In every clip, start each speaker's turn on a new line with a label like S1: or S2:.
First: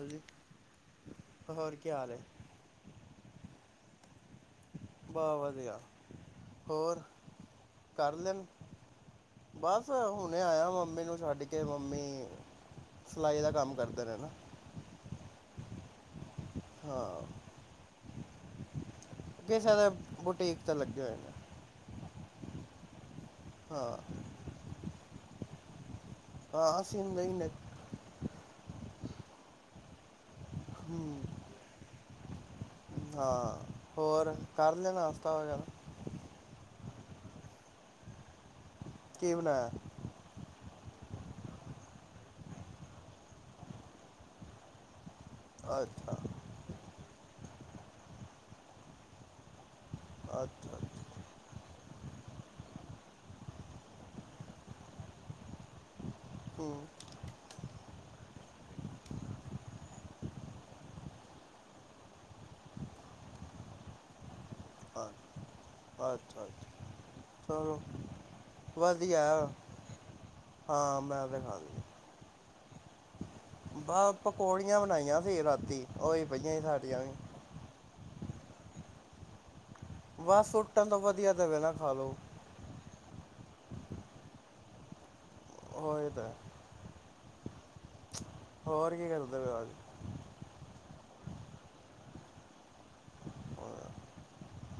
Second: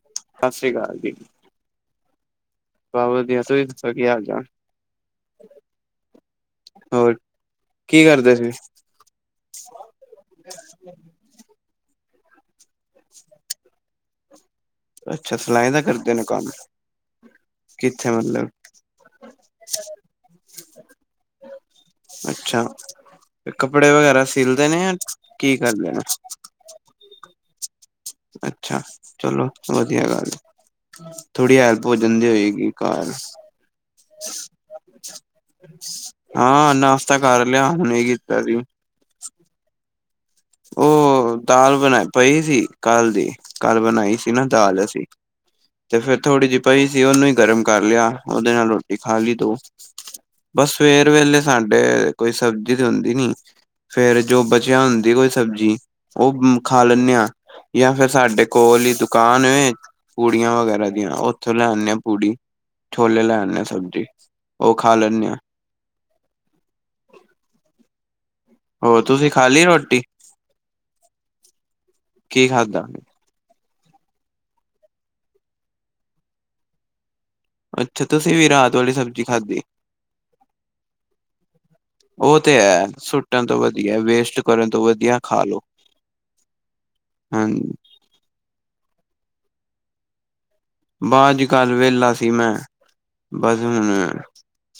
S1: ਹਾਂਜੀ
S2: ਸਤਿ ਸ਼੍ਰੀ ਅਕਾਲ ਜੀ
S1: ਹੋਰ ਕੀ ਹਾਲ ਹੈ
S2: ਬਾ ਵਦੀਆ ਤੁਸੀ ਦੱਸੋ ਕੀ ਹਾਲ ਚ
S1: ਬਹੁ ਵਧੀਆ ਹੋਰ
S2: ਕੀ
S1: ਕਰ
S2: ਕਰਦੇ
S1: ਲੈਣ।
S2: ਸੀ
S1: ਬਸ ਹੁਣੇ ਆਇਆ ਮੰਮੀ ਨੂੰ ਛੱਡ ਕੇ ਮੰਮੀ ਸਿਲਾਈ ਦਾ ਕੰਮ ਕਰਦੇ ਨੇ ਨਾ।
S2: ਅੱਛਾ ਸਿਲਾਈ ਦਾ ਕਰਦੇ ਨੇ ਕੰਮ
S1: ਹਾਂ
S2: ਕਿੱਥੇ ਮਤਲਬ?
S1: ਕਿਸੇ ਦੇ ਬੁਟੀਕ ਤਾਂ ਲੱਗੇ ਹੋਏ ਨੇ।
S2: ਅੱਛਾ ਕੱਪੜੇ
S1: ਹਾਂ
S2: ਵਗੈਰਾ ਸਿਲਦੇ ਨੇ ਜਾਂ ਕੀ ਕਰਦੇ ਨੇ।
S1: ਹਾਂ ਸੀਦੇ ਈ ਨੇ
S2: ਅੱਛਾ ਚਲੋ ਵਧੀਆ ਗੱਲ
S1: ਹੂੰ
S2: ਥੋੜ੍ਹੀ ਹੈਲਪ ਹੋ ਜਾਂਦੀ ਹੋਏਗੀ। ਘਰ
S1: ਹਾਂ ਹੋਰ ਕਰ ਲੈ ਣਾਸਤਾ ਵਗੈਰਾ।
S2: ਹਾਂ ਨਾਸਤਾ ਕਰ ਲਿਆ ਹੁਣੇ ਕੀਤਾ ਸੀ।
S1: ਕੀ ਬਣਾ ਇਐ
S2: ਉਹ ਦਾਲ ਬਣਾ ਪਈ ਸੀ ਕੱਲ੍ਹ ਦੀ ਕੱਲ ਬਣਾਈ ਸੀ ਨਾ ਦਾਲ ਅਸੀਂ। ਤੇ
S1: ਅੱਛਾ
S2: ਫੇਿਰ ਥੋੜ੍ਹੀ ਜਿਹੀ ਪਹੀ ਸੀ ਉਹਨੂੰ ਹੀ ਗਰਮ ਕਰ ਲਿਆ ਉਹਦੇ ਨਾਲ ਰੋਟੀ ਖਾ ਲਈ ਦੋ। ਬਸ
S1: ਅੱਛਾ
S2: ਸਵੇਰ ਵੇਲੇ, ਸਾਡੇ ਕੋਈ ਸਬਜ਼ੀ ਤੇ ਹੁੰਦੀ ਨੀ। ਫੇਰ ਜੋ ਬਚਿਆ ਹੁੰਦੀ ਕੋਈ ਸਬਜ਼ੀ। ਉਹ ਬ ਮ ਖਾ
S1: ਹੂੰ
S2: ਲੈਨੇ ਆ। ਜਾਂ ਫੇਰ ਸਾਡੇ ਕੋਲ ਹੀ ਦੁਕਾਨ ਐ ਏਕ ਪੂੜੀਆਂ ਵਗੈਰਾ ਦੀਆਂ, ਉੱਥੋਂ ਲੈ ਆਨੇ ਆ ਪੂੜੀ। ਛੋਲੇ ਲੈ ਲੈਨੇ ਆ ਸਬਜ਼ੀ। ਉਹ ਖਾ ਲੈਨੇ ਆ।
S1: ਆਛਾ ਆਛਾ ਚਲੋ
S2: ਹੋਰ
S1: ਵਧੀਆ।
S2: ਤੁਸੀਂ ਖਾ ਲਈ ਰੋਟੀ
S1: ਹਾਂ ਮੈਂ ਤੇ ਖਾਲੀ ਐ।
S2: ਕੀ ਖਾਦਾ?
S1: ਬਾਹ ਪਕੌੜੀਆਂ ਵਣਾਈਆਂ ਸੀ ਰਾਤੀ ਉਹੀ ਪਈਆਂ ਸੀ ਸਾਡੀਆਂ ਵੀ।
S2: ਅੱਛਾ ਤੁਸੀਂ ਵੀ ਰਾਤ ਵਾਲੀ ਸਬਜ਼ੀ ਖਾਧੀ।
S1: ਬਹ ਸੁੱਟਣ ਤੋਂ ਵਧੀਆ ਦੇਵੇ ਨਾ ਖਾ ਲਓ।
S2: ਉਹ ਤੇ ਐ। ਸੁੱਟਣ ਤੋਂ ਵਧੀਆ ਵੇਸਟ ਕਰਨ ਤੋਂ ਵਧੀਆ ਖਾ ਲੋੋ।
S1: ਹਾਂ। ਇਹ ਤਾਂ ਹੈ।
S2: ਹਾਂਜੀ।
S1: ਹੋਰ ਕੀ ਕਰਦੇ ਵੇ ਆਜ?
S2: ਬਸ ਅੱਜ - ਕੱਲ੍ਹ ਵੇਹਲਾ ਸੀ ਮੈਂ। ਬਸ ਹੁਣ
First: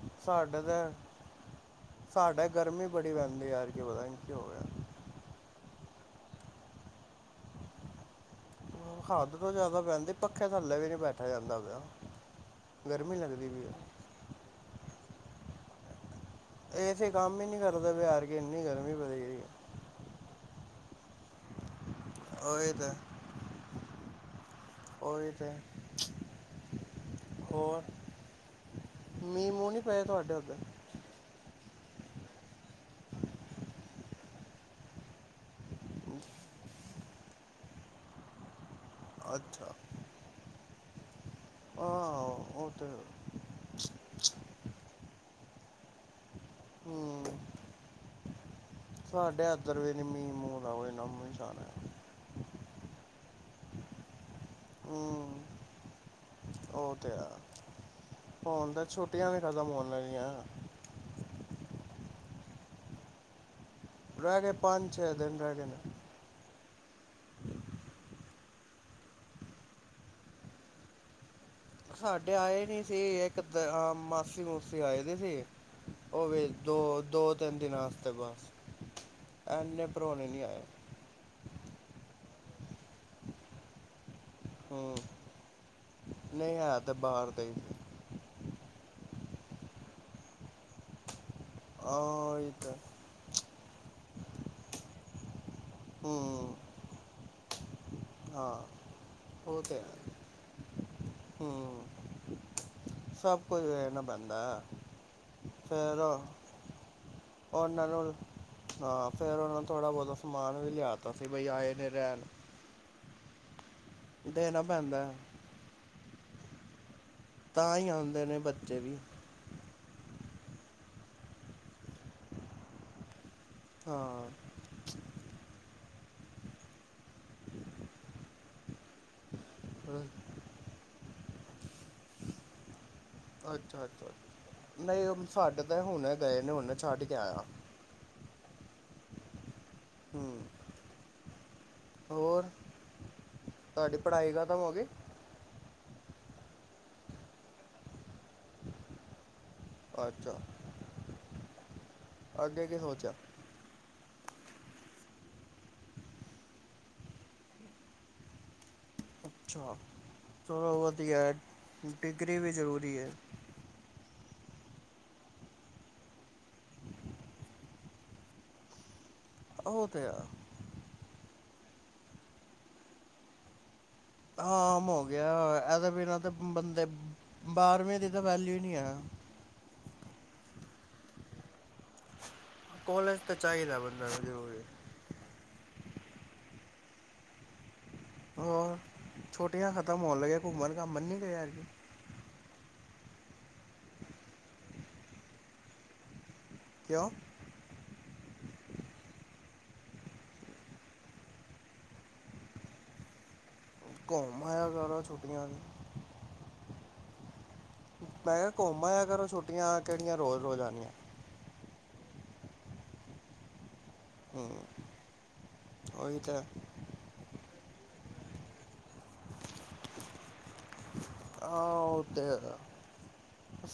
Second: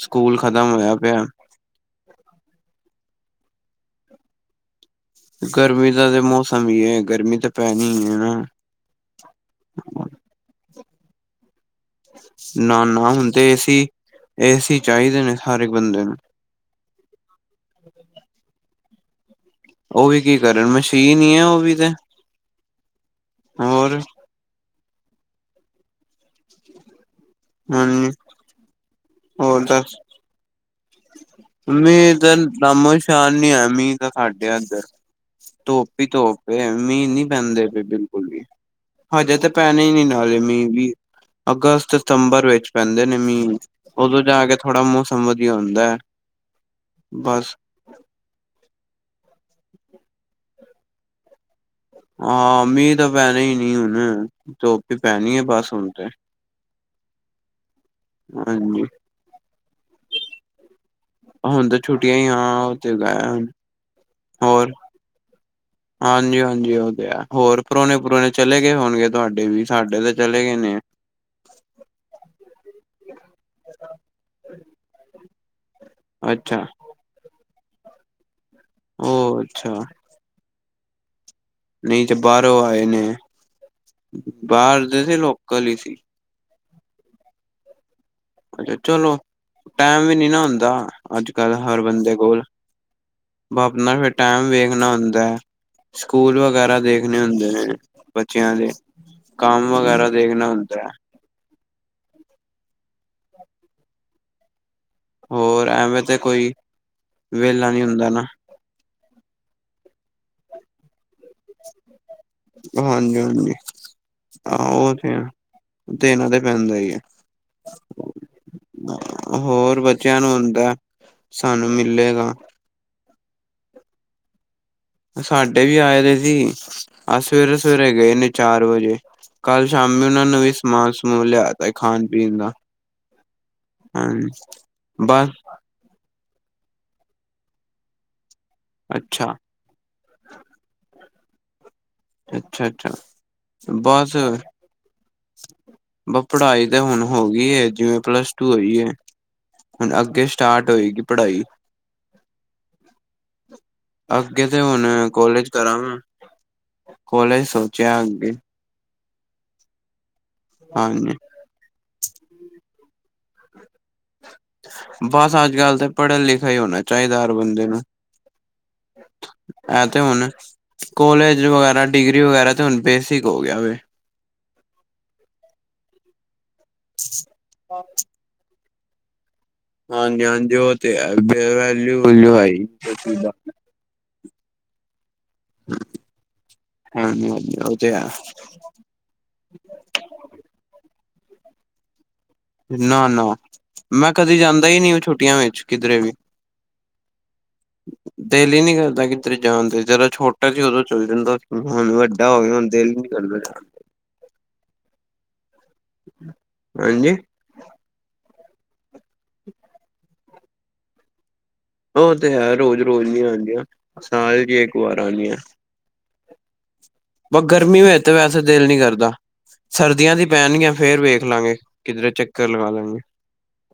S2: ਸਕੂਲ
S1: ਸਾਡੇ
S2: ਖ਼ਤਮ
S1: ਤਾਂ
S2: ਹੋਇਆ ਪਿਆ
S1: ਸਾਡੇ ਗਰਮੀ ਬੜੀ ਪੈਂਦੀ ਐਤਕੀ ਪਤਾ ਨੀ ਕੀ ਹੋ ਗਿਆ?
S2: ਗਰਮੀ ਦਾ ਤਾਂ ਮੌਸਮ ਹੀ ਏ। ਗਰਮੀ ਤਾਂ ਪੈਣੀ ਹੀ ਏ।
S1: ਹੱਦ ਤੋਂ ਜਿਆਦਾ ਪੈਂਦੀ। ਪੱਖੇ ਥੱਲੇ ਵੀ ਨੀ ਬੈਠਾ ਜਾਂਦਾ ਪਿਆ।
S2: ਨਾ-ਨਾ
S1: ਗਰਮੀ
S2: ਹੁਣ ਤੇ
S1: ਲੱਗਦੀ ਪਈ
S2: ਏਸੀ,
S1: ਹੈ
S2: ਏਸੀ ਚਾਹੀਦੇ ਨੇ, ਹਰ ਏਕ ਬੰਦੇ ਨੂੰ।
S1: ਏ ਸੀ ਕੰਮ ਹੀ ਨੀ ਕਰਦਾ ਹਾਰ ਕੇ ਇੰਨੀ ਗਰਮੀ ਵਧ ਰੀ ਏ।
S2: ਉਹ ਵੀ ਕੀ ਕਰਨ ਮਸ਼ੀਨ ਹੀ ਏ ਉਹ ਵੀ ਤੇ,
S1: ਆ ਇਹ ਤਾਂ ਏ।
S2: ਹੋਰ।
S1: ਹਾਂ। ਏਹ ਤਾਂ ਹੈ ਮੀਚ ਹੋਰ
S2: ਹਾਂਜੀ ਹੋਰ
S1: ਮੀਹ-ਮੂੰਹ ਨੀ
S2: ਦੱਸ
S1: ਪਏ ਤੁਹਾਡੇ ਉੱਧਰ
S2: ਮੀਂਹ। ਦਾ ਨਾਮੋਸ਼ਾਨ ਨੀ ਆ ਮੀਂਹ ਤਾਂ ਸਾਡੇ ਇੱਧਰ। ਧੋਪ ਹੀ ਧੋਪ ਮੀਂਹ ਨਹੀਂ ਪੈਂਦੇ, ਪਏ ਬਿਲਕੁਲ ਵੀ। ਹਜੇ ਤੇ
S1: ਅੱਛਾ
S2: ਪੈਣੇ ਹੀ ਨੀ ਨਾਲੇ ਮੀਂਹ ਵੀ ਅਗਸਤ, ਸਤੰਬਰ
S1: ਆਹ
S2: ਵਿੱਚ
S1: ਉਹ ਤੇ
S2: ਪੈਂਦੇ ਨੇ ਮੀਂਹ। ਉਦੋਂ ਜਾ ਕੇ ਥੋੜਾ ਮੌਸਮ ਵਧੀਆ ਹੁੰਦਾ ਹੈ।
S1: ਹਮ।
S2: ਬਸ।
S1: ਸਾਡੇ ਇੱਦਰ ਵੀ ਨ ਮੀਂਹ ਮੂੰਹ ਦਾ ਨਮੋਸ਼ਾਂਨਾ ਹੈ।
S2: ਹਾਂ ਮੀਹ ਤਾਂ ਪਹਿਨੇ ਹੀ ਨਹੀਂ ਹਨ ਧੱਪ ਪਹਿਨੀ
S1: ਹੂੰ
S2: ਹੈ ਬਸ ਹੁਣ ਤੇ।
S1: ਉਹ ਤੇ ਐ ਹੋਣ
S2: ਹਾਂਜੀ
S1: ਤੇ ਛੁੱਟੀਆਂ ਵੀ ਖਤਮ ਹੋਣ ਅਲੀਆਂ।
S2: ਹੁਣ ਤਾਂ ਛੁਟੀਆਂ ਹੀ ਆ ਉੱਥੇ ਗਏ ਅਨ।
S1: ਰਹਿ ਗੇ ਪੰਜ-ਛੇ ਦਿਨ ਰਹਿ ਗੇ ਨੇ।
S2: ਹਾਂਜੀ- ਹਾਂਜੀ। ਉਹ ਤੇ ਹੈ। ਹੋਰ ਪ੍ਰੌਹਣੇ ਪ੍ਰੁਣੇ ਚਲੇ ਗਏ ਹੋਣਗੇ ਤੁਹਾਡੇ ਵੀ। ਸਾਡੇ ਤਾਂ ਚਲੇ ਗਏ ਨੇ।
S1: ਸਾਡੇ ਆਏ ਨੀ ਸੀ। ਇੱਕ ਦ ਅ ਮਾਸੀ ਮੂਸੀ ਆਏ ਦੀ ਸੀ। ਉਹ ਵੀ
S2: ਅੱਛਾ
S1: ਦੋ ਦੋ -ਤਿੰਨ ਦਿਨਾਂ ਵਾਸਤੇ ਬਸ
S2: ਉਹ ਅੱਛਾ
S1: ਇੰਨੇ ਪਰੌਣੇ ਨਹੀ ਆਏ।
S2: ਨਹੀਂ ਜੇ ਬਾਹਰੋਂ ਆਏ ਨੇ, ਬਾਹਰ
S1: ਹੂੰ
S2: ਦੇ ਸੀ ਲੋਕਲ ਹੀ ਸੀ।
S1: ਨਹੀਂ ਹੈ ਤੇ, ਬਾਹਰ ਦਾ ਹੀ।
S2: ਅੱਛਾ ਚਲੋ ਟੈਮ ਵੀ ਨੀ ਨਾ ਹੁੰਦਾ ਅੱਜ-ਕੱਲ੍ਹ ਹਰ ਬੰਦੇ
S1: ਹਾਂ
S2: ਕੋਲ।
S1: ਇਹ ਤਾਂ
S2: ਬ ਆਪਣਾ ਫਿਰ ਟਾਈਮ ਵੇਖਣਾ ਹੁੰਦਾ ਐ। ਸਕੂਲ
S1: ਹੂੰ
S2: ਵਗੈਰਾ ਦੇਖਣੇ ਹੁੰਦੇ ਨੇ,
S1: ਹਾਂ
S2: ਬੱਚਿਆਂ ਦੇ।
S1: ਉਹ
S2: ਕਾਮ
S1: ਤੇ ਹੈ
S2: ਵਗੈਰਾ ਦੇਖਣਾ ਹੁੰਦਾ।
S1: ਹੂੰ ਮੀਚ ਸਭ ਕੁਜ ਹੋਏ ਨਾ ਬਣਦਾ।
S2: ਹੋਰ, ਐਵੇਂ ਤੇ ਕੋਈ, ਵਿਹਲਾ ਨੀ
S1: ਉਹਨਾਂ
S2: ਹੁੰਦਾ
S1: ਨੂੰ,
S2: ਨਾ
S1: ਹਾਂ ਫਿਰ ਉਹਨਾਂ ਨੂੰ ਥੋੜ੍ਹਾ ਬਹੁਤਾ ਸਮਾਨ ਵੀ ਲਿਆ ਤਾ ਸੀ। ਬਈ ਆਏ ਨੇ ਰਹਿਣ।
S2: ਹਾਂਜੀ‌-ਹਾਂਜੀ।
S1: ਦੇਣਾ
S2: ਆਹੋ ਉਹ
S1: ਪੈਂਦਾ
S2: ਤੇ
S1: ਹੈ।
S2: ਦੇਣਾ ਤੇ ਪੈਂਦਾ ਹੀ ਆ।
S1: ਤਾਂ ਹੀ ਆਉਂਦੇ ਨੇ ਬੱਚੇ ਵੀ।
S2: ਹੋਰ ਬੱਚਿਆਂ ਨੂੰ ਹੁੰਦਾ ਸਾਨੂੰ ਮਿਲੇਗਾ।
S1: ਹਾਂ।
S2: ਸਾਡੇ ਵੀ ਆਏ ਦੇ ਸੀ ਅ ਸਵੇਰੇ- ‌ਸਵੇਰੇ ਗਏ ਨੇ ਚਾਰ ਵਜੇ। ਕੱਲ੍ਹ ਸ਼ਾਮੀ ਉਹਨਾਂ ਨੂੰ ਵੀ ਸਮਾਨ ਸਮੂਨ ਲਿਆ ਤਾਂ ਸੀ ਖਾਣ ਪੀਣ ਦਾ।
S1: ਅੱਛਾ -ਅੱਛਾ,
S2: ਹਾਂਜੀ
S1: ਨਹੀਂ
S2: ਬਸ
S1: ਸਾਡੇ ਤਾਂ ਹੁਣੇ ਗਏ ਨੇ ਹੁਣ ਛੱਡ ਕੇ ਆਇਆ।
S2: ਅੱਛਾ।
S1: ਹਮ। ਹੋਰ
S2: ਅੱਛਾ ਅੱਛਾ
S1: ਤੁਹਾਡੀ
S2: ਬਸ
S1: ਪੜ੍ਹਾਈ ਖਤਮ ਹੋ ਗਈ।
S2: ਬ ਪੜ੍ਹਾਈ ਤਾਂ ਹੁਣ ਹੋ ਗਈ ਹੈ, ਜਿਵੇਂ ਪਲੱਸ ਟ। ਹੋਈ ਹੈ ਹੁਣ ਅੱਗੇ
S1: ਅੱਛਾ
S2: ਸਟਾਰਟ ਹੋਏਗੀ ਪੜ੍ਹਾਈ।
S1: ਅੱਗੇ ਕੀ ਸੋਚਿਆ।
S2: ਅੱਗੇ ਤੇ ਹੁਣ ਕੋਲੇਜ ਕਰਾਂ ਗਾ। ਕੋਲੇਜ ਸੋਚਿਆ ਅੱਗੇ।
S1: ਅੱਛਾ, ਥੋੜ੍ਹਾ ਬਹੁਤ
S2: ਹਾਂਜੀ
S1: ਗਿਆ ਡਿਗਰੀ ਵੀ ਜ਼ਰੂਰੀ ਹੈ।
S2: ਬਸ ਅੱਜ ਕੱਲ੍ਹ ਤਾਂ ਪੜ੍ਹਾ ਲਿਖਿਆ ਹੀ ਹੋਣਾ ਚਾਹੀਦਾ ਹਰ ਬੰਦੇ ਨੂੰ। ਐ
S1: ਉਹ
S2: ਤੇ
S1: ਆ
S2: ਹੁਨ। ਕੋਲੇਜ ਵਗੈਰਾ ਡਿਗਰੀ ਵਗੈਰਾ ਤੇ ਹੁਣ ਬੇਸਿਕ ਹੋ ਗਿਆ।
S1: ਆਮ ਹੋ ਗਿਆ ਇਹਦੇ ਬਿਨਾਂ ਤਾਂ ਬੰਦੇ, ਬਾਰਵੀ ਦੀ ਤਾਂ ਵੈਲਊ ਨਹੀਂ ਹੈ।
S2: ਹਾਂਜੀ ਹਾਂਜੀ, ੳਹ ਤੇ ਹੈ ਵੈਲਿਊ ਵੁਲੳ ਹੈ ਹੀ ਨਹੀ
S1: ਲਗਦੇ ਹੋਏ।
S2: ਹਾਜੀ ਹਾਂ ਉਹ ਤੇ ਆ।
S1: ਹੋਰ ਛੋਟੀਆਂ ਖਤਮ ਹੋਣ ਲਗੀਆਂ ਘੁੰਮਣ, ਘੰਮਣ ਨਹੀਂ ਗਏ ਐ ਕਿਤੋ।
S2: ਨਾ ਨਾ ਮੈਂ ਕਦੇ ਜਾਂਦਾ ਹੀ ਨਹੀਂ, ਉਹ ਛੁੱਟੀਆਂ ਵਿੱਚ ਕਿਧਰੇ ਵੀ।
S1: ਕਿਉਂ।
S2: [unintelligible] ਦਿਲ ਹੀ ਨੀ ਕਰਦਾ ਕਿੱਧਰ ਜਾਣ ਤੇ ਜਦੋਂ ਛੋਟਾ ਸੀ, ਉਦੋਂ ਚੱਲ ਜਾਂਦਾ ਹੁਣ ਵੱਡਾ ਹੋਵੇ ਹੁਣ ਦਿਲ ਹੀ। ਚੰਗਾ
S1: ਘੁੰਮ ਆਆ ਕਰ ਛੋਟੀਆਂ 'ਚ
S2: ਹਮ ਹਾਂਜੀ
S1: ਮੈਂ ਕਿਹਾ ਘੁੰਮਾ ਆ ਕਰੋ ਛੁੱਟੀਆਂ ਕਿਹੜੀਆਂ ਰੋਜ਼ ਰੋਜ਼ ਆਣੀਆਂ-
S2: ਉਹ ਤੇ ਹੈ ਰੋਜ਼ ਰੋਜ਼ ਨ ਆਉਂਦੀਆਂ ਸਾਲ ਜ
S1: ਹੂੰ
S2: ਇੱਕ ਵਾਰ ਆਣੀ ਹੈ-
S1: ਉਹੀ ਤਾਂ
S2: ਬ ਗਰਮੀ ਮ ਤੇ ਵੈਸੇ ਦਿਲ ਨੀ ਕਰਦਾ, ਸਰਦੀਆਂ ਦੀ ਪੈਣਗੀਆਂ ਫੇਰ ਵੇਖ। ਲਾਂਗੇ
S1: ਉਹ
S2: ਕਿੱਧਰੇ
S1: ਤੇ
S2: ਚੱਕਰ
S1: ਹੈਗਾ
S2: ਲਵਾ ਲਾਂਗੇ।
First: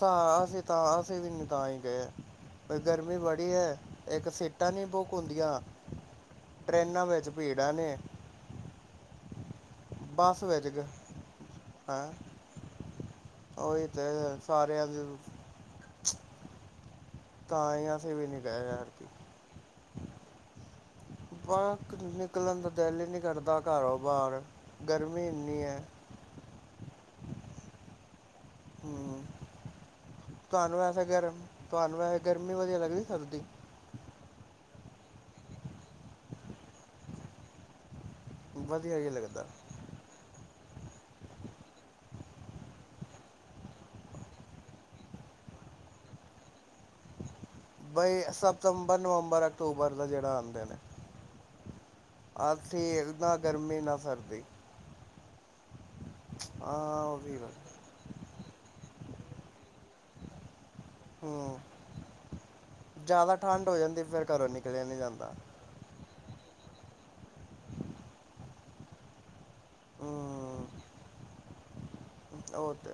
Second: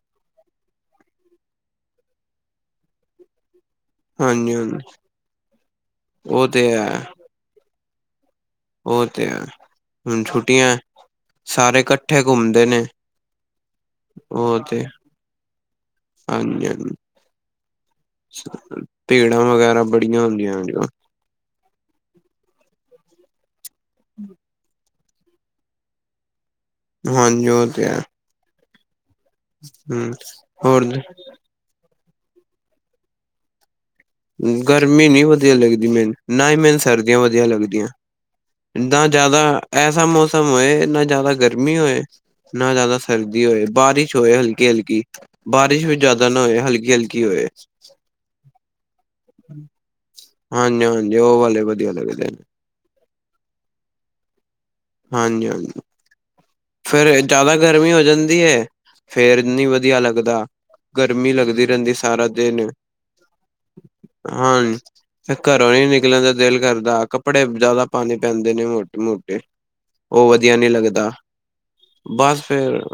S1: ਹਾਂ ਅਸੀਂ ਤਾਂ ਅਸੀਂ ਵੀ ਨਹੀਂ ਤਾਂ ਹੀ ਗਏ, ਗਰਮੀ ਬੜੀ ਹੈ। ਇੱਕ
S2: ਹਾਂਜੀ
S1: ਸੀਟਾਂ
S2: ਹਾਂਜੀ
S1: ਨਹੀਂ ਬੁੱਕ ਹੁੰਦੀਆਂ,
S2: ਉਹ ਤੇ ਹੈ
S1: ਟਰੇਨਾਂ ਵਿੱਚ ਭੀੜਾਂ ਨੇ।
S2: ਉਹ ਤੇ ਹੈ, ਹੁਣ
S1: ਬੱਸ ਵਿੱਚ
S2: ਛੁੱਟੀਆਂ ਸਾਰੇ ਇਕੱਠੇ ਘੁੰਮਦੇ ਨੇ।
S1: ੳਹੀ ਤੇ ਸਾਰਿਆਂ ਦੀ।
S2: ਹਾਂਜੀ-ਹਾਂਜੀ।
S1: ਤਾਂ ਅਸੀ ਵੀ ਨਹੀਂ ਗਏ
S2: ਭੀੜਾਂ ਵਗੈਰਾ ਬੜੀਆਂ ਹੁੰਦੀਆਂ ਹੁੰਦੀਆਂ।
S1: ਬਾਹ ਨਿਕਲਣ ਦਾ ਦਿਲ ਹੀ ਨਹੀਂ ਕਰਦਾ ਘਰੋਂ ਬਾਹਰ, ਗਰਮੀ ਇੰਨੀ ਹੈ।
S2: ਹਾਂਜੀ ੳਹ ਤੇ ਹੈ
S1: ਹ,
S2: ਹਮ
S1: ਤੁਹਾਨੂੰ
S2: ਹੋਰ
S1: ਵੈਸੇ ਗਰਮ ਤੁਹਾਨੂੰ ਵੈਸੇ ਗਰਮੀ ਵਧੀਆ ਲੱਗਦੀ ਸਰਦੀ
S2: ਗਰਮੀ ਨੀ ਵਧੀਆ ਲੱਗਦੀ ਮੈਨੂੰ, ਨਾ ਹੀ ਮੈਨੂੰ ਸਰਦੀਆਂ ਵਧੀਆ ਲੱਗਦੀਆਂ।
S1: ਵਧੀਆ
S2: ਨਾ
S1: ਹੀ ਲੱਗਦਾ
S2: ਜ਼ਿਆਦਾ, ਐਸਾ ਮੌਸਮ ਹੋਏ ਨਾ ਜ਼ਿਆਦਾ ਗਰਮੀ ਹੋਏ। ਨਾ ਜ਼ਿਆਦਾ ਸਰਦੀ ਹੋਏ, ਬਾਰਿਸ਼ ਹੋਏ ਹਲਕੀ ਹਲਕੀ ਬਾਰਿਸ਼ ਵੀ ਜ਼ਿਆਦਾ ਨਾ ਹੋਏ ਹਲਕੀ ਹਲਕੀ ਹੋਏ
S1: ਬਈ ਸਤੰਬਰ, ਨਵੰਬਰ, ਅਕਤੂਬਰ ਦਾ ਜਿਹੜਾ ਆਉਂਦੇ
S2: ਹਾਂਜੀ ਹਾਂਜੀ, ਉਹ ਵਾਲੇ ਵਧੀਆ ਲੱਗਦੇ ਨੇ
S1: ਠੀਕ, ਨਾ ਗਰਮੀ ਨਾ ਸਰਦੀ
S2: ਹਾਂਜੀ ਹਾਂਜੀ
S1: ਹਾਂ
S2: ਫੇਰ
S1: ਉਹ ਵੀ ਗੱਲ
S2: ਜ਼ਿਆਦਾ ਗਰਮੀ ਹੋ ਜਾਂਦੀ ਹੈ, ਫੇਰ ਨਹੀਂ ਵਧੀਆ ਲੱਗਦਾ ਗਰਮੀ
S1: ਹੂੰ
S2: ਲੱਗਦੀ ਰਹਿੰਦੀ ਸਾਰਾ ਦਿਨ
S1: ਜ਼ਿਆਦਾ ਠੰਡ ਹੋ ਜਾਂਦੀ ਫਿਰ ਘਰੋਂ ਨਿਕਲਿਆ ਨਹੀਂ ਜਾਂਦਾ
S2: ਫ ਘਰੋਂ ਨ ਨਿਕਲਣ ਦਾ ਦਿਲ ਕਰਦਾ ਕੱਪੜੇ ਜ਼ਿਆਦਾ ਪਾਣੀ ਪੈਂਦੇ ਨੇ ਮੋਟ ਮੋਟੇ ਉਹ ਵਧੀਆ
S1: ਹੂੰ
S2: ਨਹੀਂ ਲੱਗਦਾ ਬਸ
S1: ਉਹ
S2: ਫੇਰ,
S1: ਤੇ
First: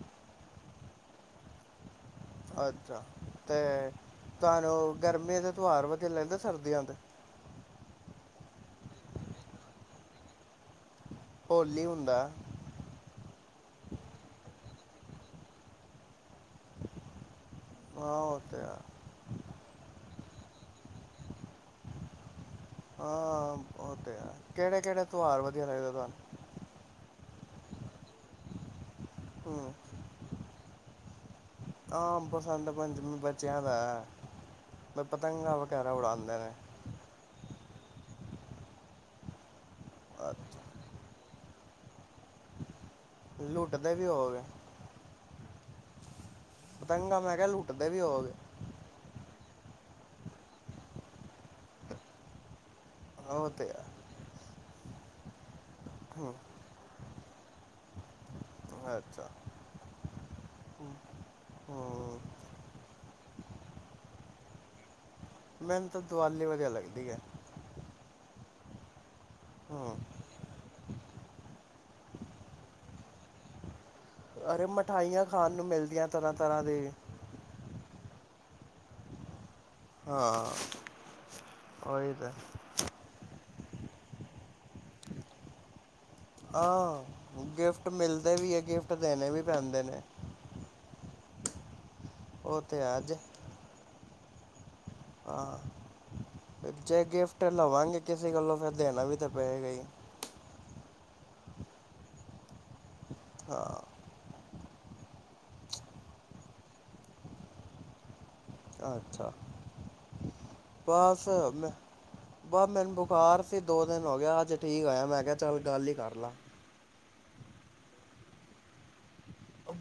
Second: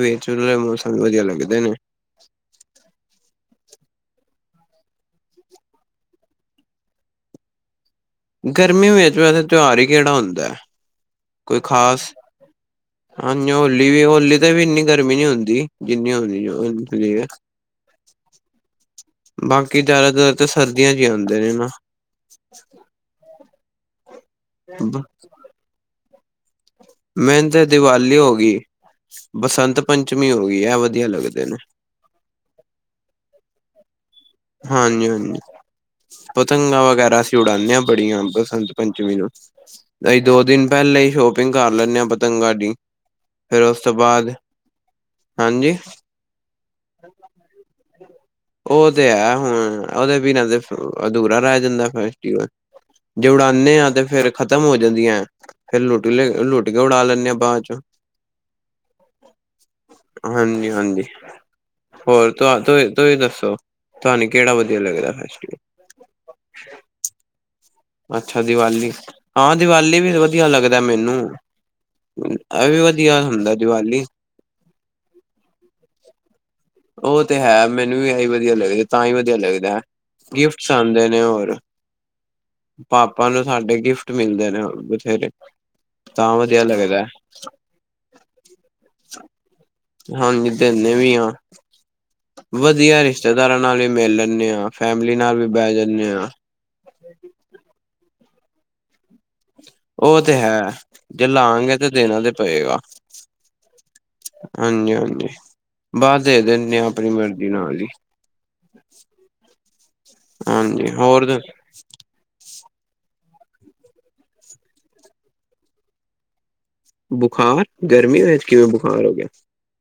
S2: ਵਿਚ ਵਾਲੇ ਮੌਸਮ ਵਧੀਆ ਲੱਗਦੇ ਨੇ
S1: ਅੱਛਾ ਤੇ ਤੁਹਾਨੂੰ ਗਰਮੀਆਂ ਦੇ ਤਿਉਹਾਰ ਲਗਦੇ, ਸਰਦੀਆਂ ਦੇ
S2: ਗਰਮੀ ਵਿੱਚ ਤੇ ਵੈਸੇ ਤਿਉਹਾਰ ਹੀ ਕਿਹੜਾ ਹੁੰਦਾ ਹੈ, ਕੋਈ
S1: ਹੋਲੀ
S2: ਖ਼ਾਸ?
S1: ਹੁੰਦਾ
S2: ਹਾਂਜੀ ਹੋਲੀ ਵੀ, ਹੋਲੀ ਤੇ ਵੀ ਇੰਨੀ ਗਰਮੀ ਨੀ ਹੁੰਦੀ ਜਿੰਨੀ, ਹੁੰਦੀ
S1: ਹਾਂ, ਓ ਤੇ ਹੈ।
S2: ਬਾਕੀ ਜ਼ਿਆਦਾਤਰ ਤਾਂ ਸਰਦੀਆਂ'ਚ ਹੀ ਹੁੰਦੇ ਨੇ, ਨਾ। [inaudible]
S1: ਆ, ਉਹ ਤੇ ਹੈ, ਕਿਹੜੇ
S2: ਨਾ
S1: ਕਿਹੜੇ ਤੋਹਾਰ ਵਧੀਆ ਲੱਗਦੇ ਤੁਹਾਨੂੰ?
S2: ਮੈਨੂੰ ਤੇ ਦੀਵਾਲੀ ਹੋਗੀ,
S1: ਹੂੰ
S2: ਬਸੰਤ ਪੰਚਮੀ ਹੋਗੀ, ਐ ਵਧੀਆ ਲੱਗਦੇ ਨੇ।
S1: ਹਾਂ, ਬਸੰਤ ਪੰਚਮੀ ਬਚਿਆਂ ਦੈ।
S2: ਹਾਂਜੀ-ਹਾਂਜੀ, ਪਤੰਗਾ ਵਗੈਰਾ ਉੜਾਂਨੇ ਆਂ ਬੜੀਆਂ ਬਸੰਤ ਪੰਚਮੀ ਨੂੰ। ਅਹੀ
S1: ਅੱਛਾ,
S2: ਦੋ-ਦਿਨ ਪਹਿਲਾਂ ਹੀ ਸ਼ੋ ਸ਼ੌਪਿੰਗ ਕਰ ਲੈਂਨੇ ਆ ਪਤੰਗਾ ਦੀ, ਫੇਰ ਉਸ ਤੋਂ
S1: ਲੁੱਟਦੇ ਵੀ
S2: ਬਾਅਦ,
S1: ਹੋਵੋਗੇ
S2: ਹਾਂਜੀ।
S1: ਪਤੰਗਾ ''ਮੈਂ ਕਿਹਾ ਲੁੱਟਦੇ ਵੀ ਹੋਓਗੇ?
S2: ਉਹ ਤੇ ਹੈ ਹੁਣ, ਉਹਦੇ ਬਿਨਾਂ ਤੇ ਅਧੂਰਾ ਰਹਿ ਜਾਂਦਾ ਫੈਸਟੀਵਲ। ਜੇ
S1: ਉਹ
S2: ਉਡਾਂਨੇ
S1: ਆ
S2: ਆਂ ਤੇ ਫਿਰ ਖ਼ਤਮ ਹੋ ਜਾਂਦੀਆਂ, ਫੇਰ ਲੁੱ,
S1: ਹੂੰ,
S2: ਲੁੱਟਕੇ ਉਡਾ ਲੈਂਨੇ ਆਂ, ਬਾਅਦ'ਚੋ।
S1: ਅੱਛਾ
S2: ਹਾਂਜੀ-ਹਾਂਜੀ,
S1: ਹੂੰ
S2: ਹੋਰ? ਤ੍ਹਵਾ, ਤੁਹੀ, ਤੁਹੀ ਦੱਸੋ? ਤੁਹਾਨੂੰ ਕਿਹੜਾ ਵਧੀਆ ਲੱਗਦਾ ਫੈਸਟੀਵਲ?
S1: ਮੈਨੂੰ ਤਾਂ ਦੁਵਾਲਲੀ ਵਧੀਆ ਲੱਗਦੀ ਏ।
S2: ਅੱਛਾ ਦੀੱਵਾਲੀ, ਹਾਂ
S1: ਹੂੰ
S2: ਦੀਵਾਲੀ ਵੀ ਵਧੀਆ ਲੱਗਦਾ ਮੈਨੂੰ। ਐਵੀ ਵਧੀਆ ਹੁੰਦਾ ਦੀਵਾਲੀ
S1: ਅਰੇ ਮਠਾਈਆਂ ਖਾਣ ਨੂੰ ਮਿਲਦੀਆਂ ਤਰ੍ਹਾਂ ਤਰ੍ਹਾਂ ਦੇ
S2: ਉਹ ਤੇ ਹੈ ਮੈਨੂੰ ਵੀ ਇਹੀ ਵਧੀਆ ਲੱਗਦਾ ਤਾਂ ਹੀ ਵਧੀਆ ਲੱਗਦਾ ਹੈ ਗਿਫਟਸ ਆਂਦੇ ਨੇ ਹੋਰ
S1: ਹੋ ਤਾਂ
S2: ਪਾਪਾ ਨੂੰ ਸਾਡੇ ਗਿਫਟ ਮਿਲਦੇ ਨੇ ਬਥੇਰੇ ਤਾਂ ਵਧੀਆ
S1: ਆ
S2: ਲੱਗਦਾ
S1: ਗਿਫਟ ਮਿਲਦੇ ਵੀ ਏ, ਗਿਫਟ ਦੇਣੇ ਵੀ ਪੈਂਦੇ ਨੇ।
S2: ਹਾਂਜੀ, ਦੇਂਨੇ ਵੀ ਆਂ।
S1: ਉਹ ਤੇ ਹੈ
S2: ਵਧੀਆ
S1: ਅੱਜ
S2: ਰਿਸ਼ਤੇਦਾਰਾਂ ਨਾਲ ਵੀ ਮਿਲ ਲੈਂਨੈ ਹਾਂ, ਫੈਮਿਲੀ ਨਾਲ ਵੀ
S1: ਹਾਂ
S2: ਬਹਿ ਜਾਂਨੇੇ ਆਂ।
S1: ਜੇ ਗਿਫਟ ਲਵਾਂਗੇ ਕਿਸੇ ਕੋਲੋ, ਫਿਰ ਦੇਣਾ ਵੀ ਤਾਂ ਪਏਗਾ ਈ।
S2: ਉਹ ਤੇ ਹੈ। ਜੇ ਲਾਂਗੇ ਤੇ ਦੇਣਾ ਤੇ ਪਇਗਾ।
S1: ਹਾ‌।
S2: ਹਾਂਜੀ-ਹਾਂਜੀ। ਬਾਅਦ ਦੇ ਦਿੰਨੇ ਆਂ, ਆਪਣੀ ਮਰਜ਼ੀ ਨਾਲ ਹੀ।
S1: ਅੱਛਾ
S2: ਹਾਂਜੀ, ਹੋਰ
S1: ਬਸ ਮੈਂ ਬਸ ਮੈਨੂੰ ਬੁਖਾਰ ਸੀ ਦੋ ਦਿਨ ਹੋਗਿਆ, ਅੱਜ ਠੀਕ ਹੋਇਆਂ, ਮੈਂ ਕਿਹਾ ਚੱਲ ਗੱਲ ਹੀ ਕਰਲਾ।
S2: ਬੁਖਾਰ! ਗਰਮੀ ਵਿੱਚ ਕਿਵੇਂ ਬੁਖਾਰ ਹੋਗਿਆ?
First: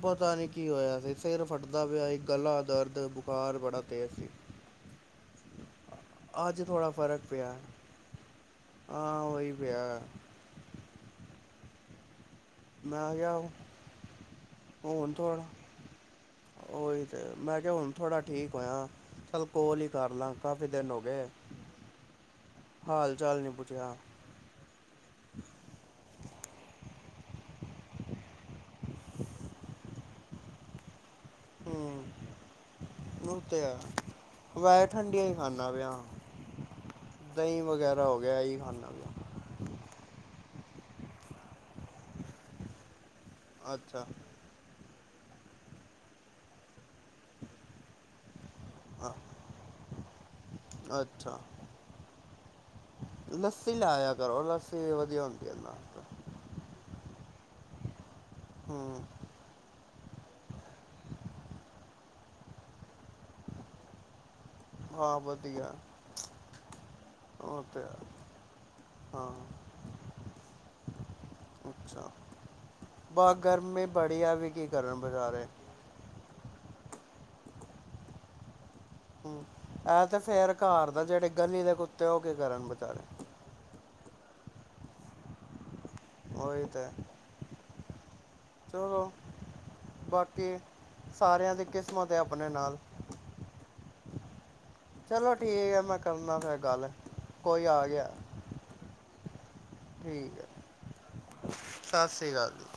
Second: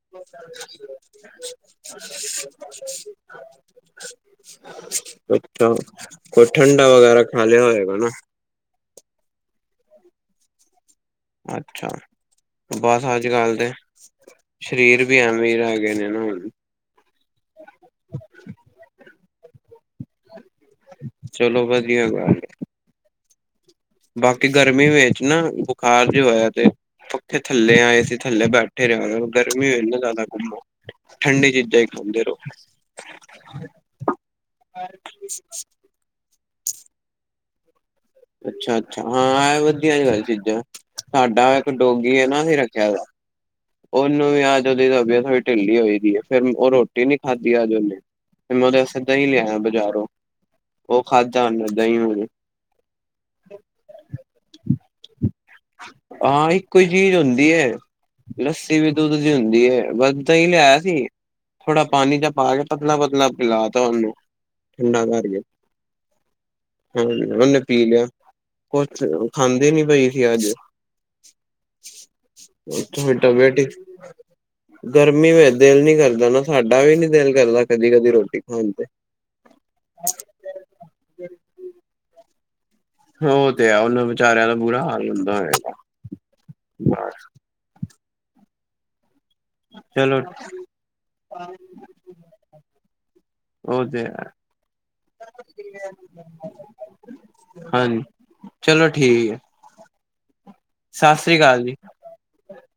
S1: ਪਤਾ ਨੀ ਕੀ ਹੋਇਆ ਸੀ ਸਿਰ ਫਟਦਾ ਪਿਆ ਸੀ ਗਲਾ ਦਰਦ ਬੁਖਾਰ ਬੜਾ ਤੇਜ਼
S2: [unintelligible]
S1: ਸੀ।
S2: ਅੱਛਾ। ਕੋਈ
S1: ਅੱਜ
S2: ਠੰਡਾ
S1: ਥੋੜ੍ਹਾ ਫ਼ਰਕ
S2: ਵਗੈਰਾ
S1: ਪਿਆ
S2: ਖਾਲਿਆ ਹੋਇਗਾ ਨਾ?
S1: ਹਾਂ ਉਹੀ ਪਿਆ
S2: ਅੱਛਾ ਬਸ
S1: ਮੈਂ
S2: ਅੱਜ
S1: ਕਿਹਾ
S2: ਕੱਲ ਦੇ ਸਰੀਰ
S1: ਹੁਣ
S2: ਵੀ
S1: ਥੋੜ੍ਹਾ
S2: ਐਵੇਂ ਰੈ ਗਏ ਨੇ ਹੁਣ
S1: ਉਹੀ ਤਾਂ ਮੈਂ ਕਿਹਾ ਹੁਣ ਥੋੜ੍ਹਾ ਠੀਕ ਹੋਇਆ ਚੱਲ ਕੋਲ ਹੀ ਕਰਲਾ ਕਾਫੀ ਦਿਨ ਹੋ ਗਏ
S2: ਚਲੋ ਵਧੀਆ ਗੱਲ ਏ।
S1: ਹਾਲ ਚਾਲ ਨਹੀਂ ਪੁੱਛਿਆ
S2: ਬਾਕੀ ਗਰਮੀ ਵਿੱਚ ਨਾ ਬੁਖਾਰ ਜੇਆ ਹੋਇਆ ਪਿਆ ਪੱਖੇ ਥੱਲੇ ਆਏ ਸੀ ਥੱਲੇ ਬੈਠੇ ਰਿਹਾ ਗਰਮੀ ਹੋ ਰਹੀ ਜਿਆਦਾਤਰ ਠੰਡੀ ਚੀਜ਼ਾਂ ਹੀ ਖਾਂਦੇ ਰਹੋ
S1: ਉੱਤੇ ਆ ਵੈਸੇ ਠੰਡੀਆਂ ਹੀ ਖਾਂਦਾ ਪਿਆ ਦਹੀਂ ਵਗੈਰਾ ਤ ਹੋ ਗਿਆ ਹੀ ਖਾਨਾ ਪਿਆ
S2: ਟੀ ਆਈ ਚੀਜ਼ਾਂ, ਸਾਡਾ ਇੱਕ ਡੋਗੀ ਹੈਨਾ ਅਸੀ ਰੱਖਿਆ ਦ
S1: ਅੱਛਾ
S2: ਉਹਨੂੰ ਵੀ ਅਜ ਉਹਦੀ ਤਬੀਅਤ ਵੀ ਢਿੱਲੀ ਹੋਈਦੀ ਹੈ, ਫੇਰ ਉਹ ਰੋਟੀ ਨੀ ਖਾਧੀ ਅਜ ਉਹਨੇ ਫਿਰ ਮੈਂ ਉਂਹਦੇ ਵਾਸਤੇ
S1: ਹਾਂ
S2: ਦਹੀਂ ਲਿਆਇਆ ਬਜਾਰੋਂ, ਉਹ
S1: ਅੱਛਾ।
S2: ਖਾਧਾ ਉਹਨੇ, ਦਹੀਂ ਉਹਨੇ
S1: ਲੱਸੀ ਲਾਇਆ ਕਰੋ, ਲੱਸੀ ਵਧੀਆ ਹੁੰਦੀ ਇਨਾਂ ਵਾਸਤੇ
S2: ਹਾਂ ਇੱਕੋ ਹੀ ਚੀਜ਼ ਹੁੰਦੀ ਹੈ ਲੱਸੀ ਵੀ ਦੁੱਧ ਦੀ ਹੁੰਦੀ ਹੈ, ਬ ਦਹੀ ਲਿਆਇਆ ਸੀ, ਥੋੜਾ ਪਾਣੀ ਜਾ ਪਾ ਕੇ ਪਤਲਾ ਪਤਲਾ ਪਿਲਾ ਤਾ ਉਹਨੂੰ, ਠੰਡਾ
S1: ਹਾਂ
S2: ਕਰਕੇ
S1: ਵਧੀਆ
S2: ਹਾਂ ਉਹਨੇ
S1: ਉਹ
S2: ਪੀ
S1: ਤੇ ਹੈ।
S2: ਲਿਆ, ਕੁਛ
S1: ਹਾਂ
S2: ਖਾਂਦੇ ਨੀ ਪਈ ਸੀ ਅੱਜ
S1: ਅੱਛਾ,
S2: ਥੋੜੀ
S1: ਬ
S2: ਤਬੀਅਤ
S1: ਗਰਮੀ ਬੜੀ ਆ ਵੀ ਕੀ ਕਰਨ
S2: ਗਰਮੀ
S1: ਵਿਚਾਰੇ
S2: ਵਿੱਚ ਦਿਲ ਨੀ ਕਰਦਾ ਨਾ, ਸਾਡਾ ਵੀ ਨੀ ਦਿਲ ਕਰਦਾ ਕਦੀ -ਕਦੀ ਰੋਟੀ ਖਾਣ ਤੇ
S1: ਹਮ, ਇਹ ਤੇ ਫੇਰ ਘਰ ਦਾ, ਜਿਹੜੇ ਗਲੀ ਦੇ ਕੁੱਤੇ, ਉਹ ਕੀ ਕਰਨ ਵਿਚਾਰੇ
S2: ਉਹ ਤੇ ਆ, ਉਹਨਾ ਵਿਚਾਰਿਆਂ ਦਾ ਬੁਰਾ ਹਾਲ ਹੁੰਦਾ ਹੋਏਗਾ।
S1: ਉਹੀ ਤੇ ਹੈ, ਚਲੋ
S2: ਚਲੋ
S1: ਬਾਕੀ, ਸਾਰਿਆਂ ਦੀ ਕਿਸਮਤ ਹੈ ਆਪਣੇ ਨਾਲ
S2: ਔ ਤੇ ਐ।
S1: ਚਲੋ ਠੀਕ ਹੈ ਮੈਂ ਕਰਨਾ ਫਿਰ ਗੱਲ ਕੋਈ ਆ
S2: ਹਾਂਨ
S1: ਗਿਆ
S2: ਚਲੋ ਠੀਕ ਐ।
S1: ਠੀਕ ਐ।
S2: ਸਾਸ ਸ਼੍ਰੀ ਕਾਲ ਜੀ।
S1: ਸਾ ਸ਼੍ਰੀ ਕਾਲ।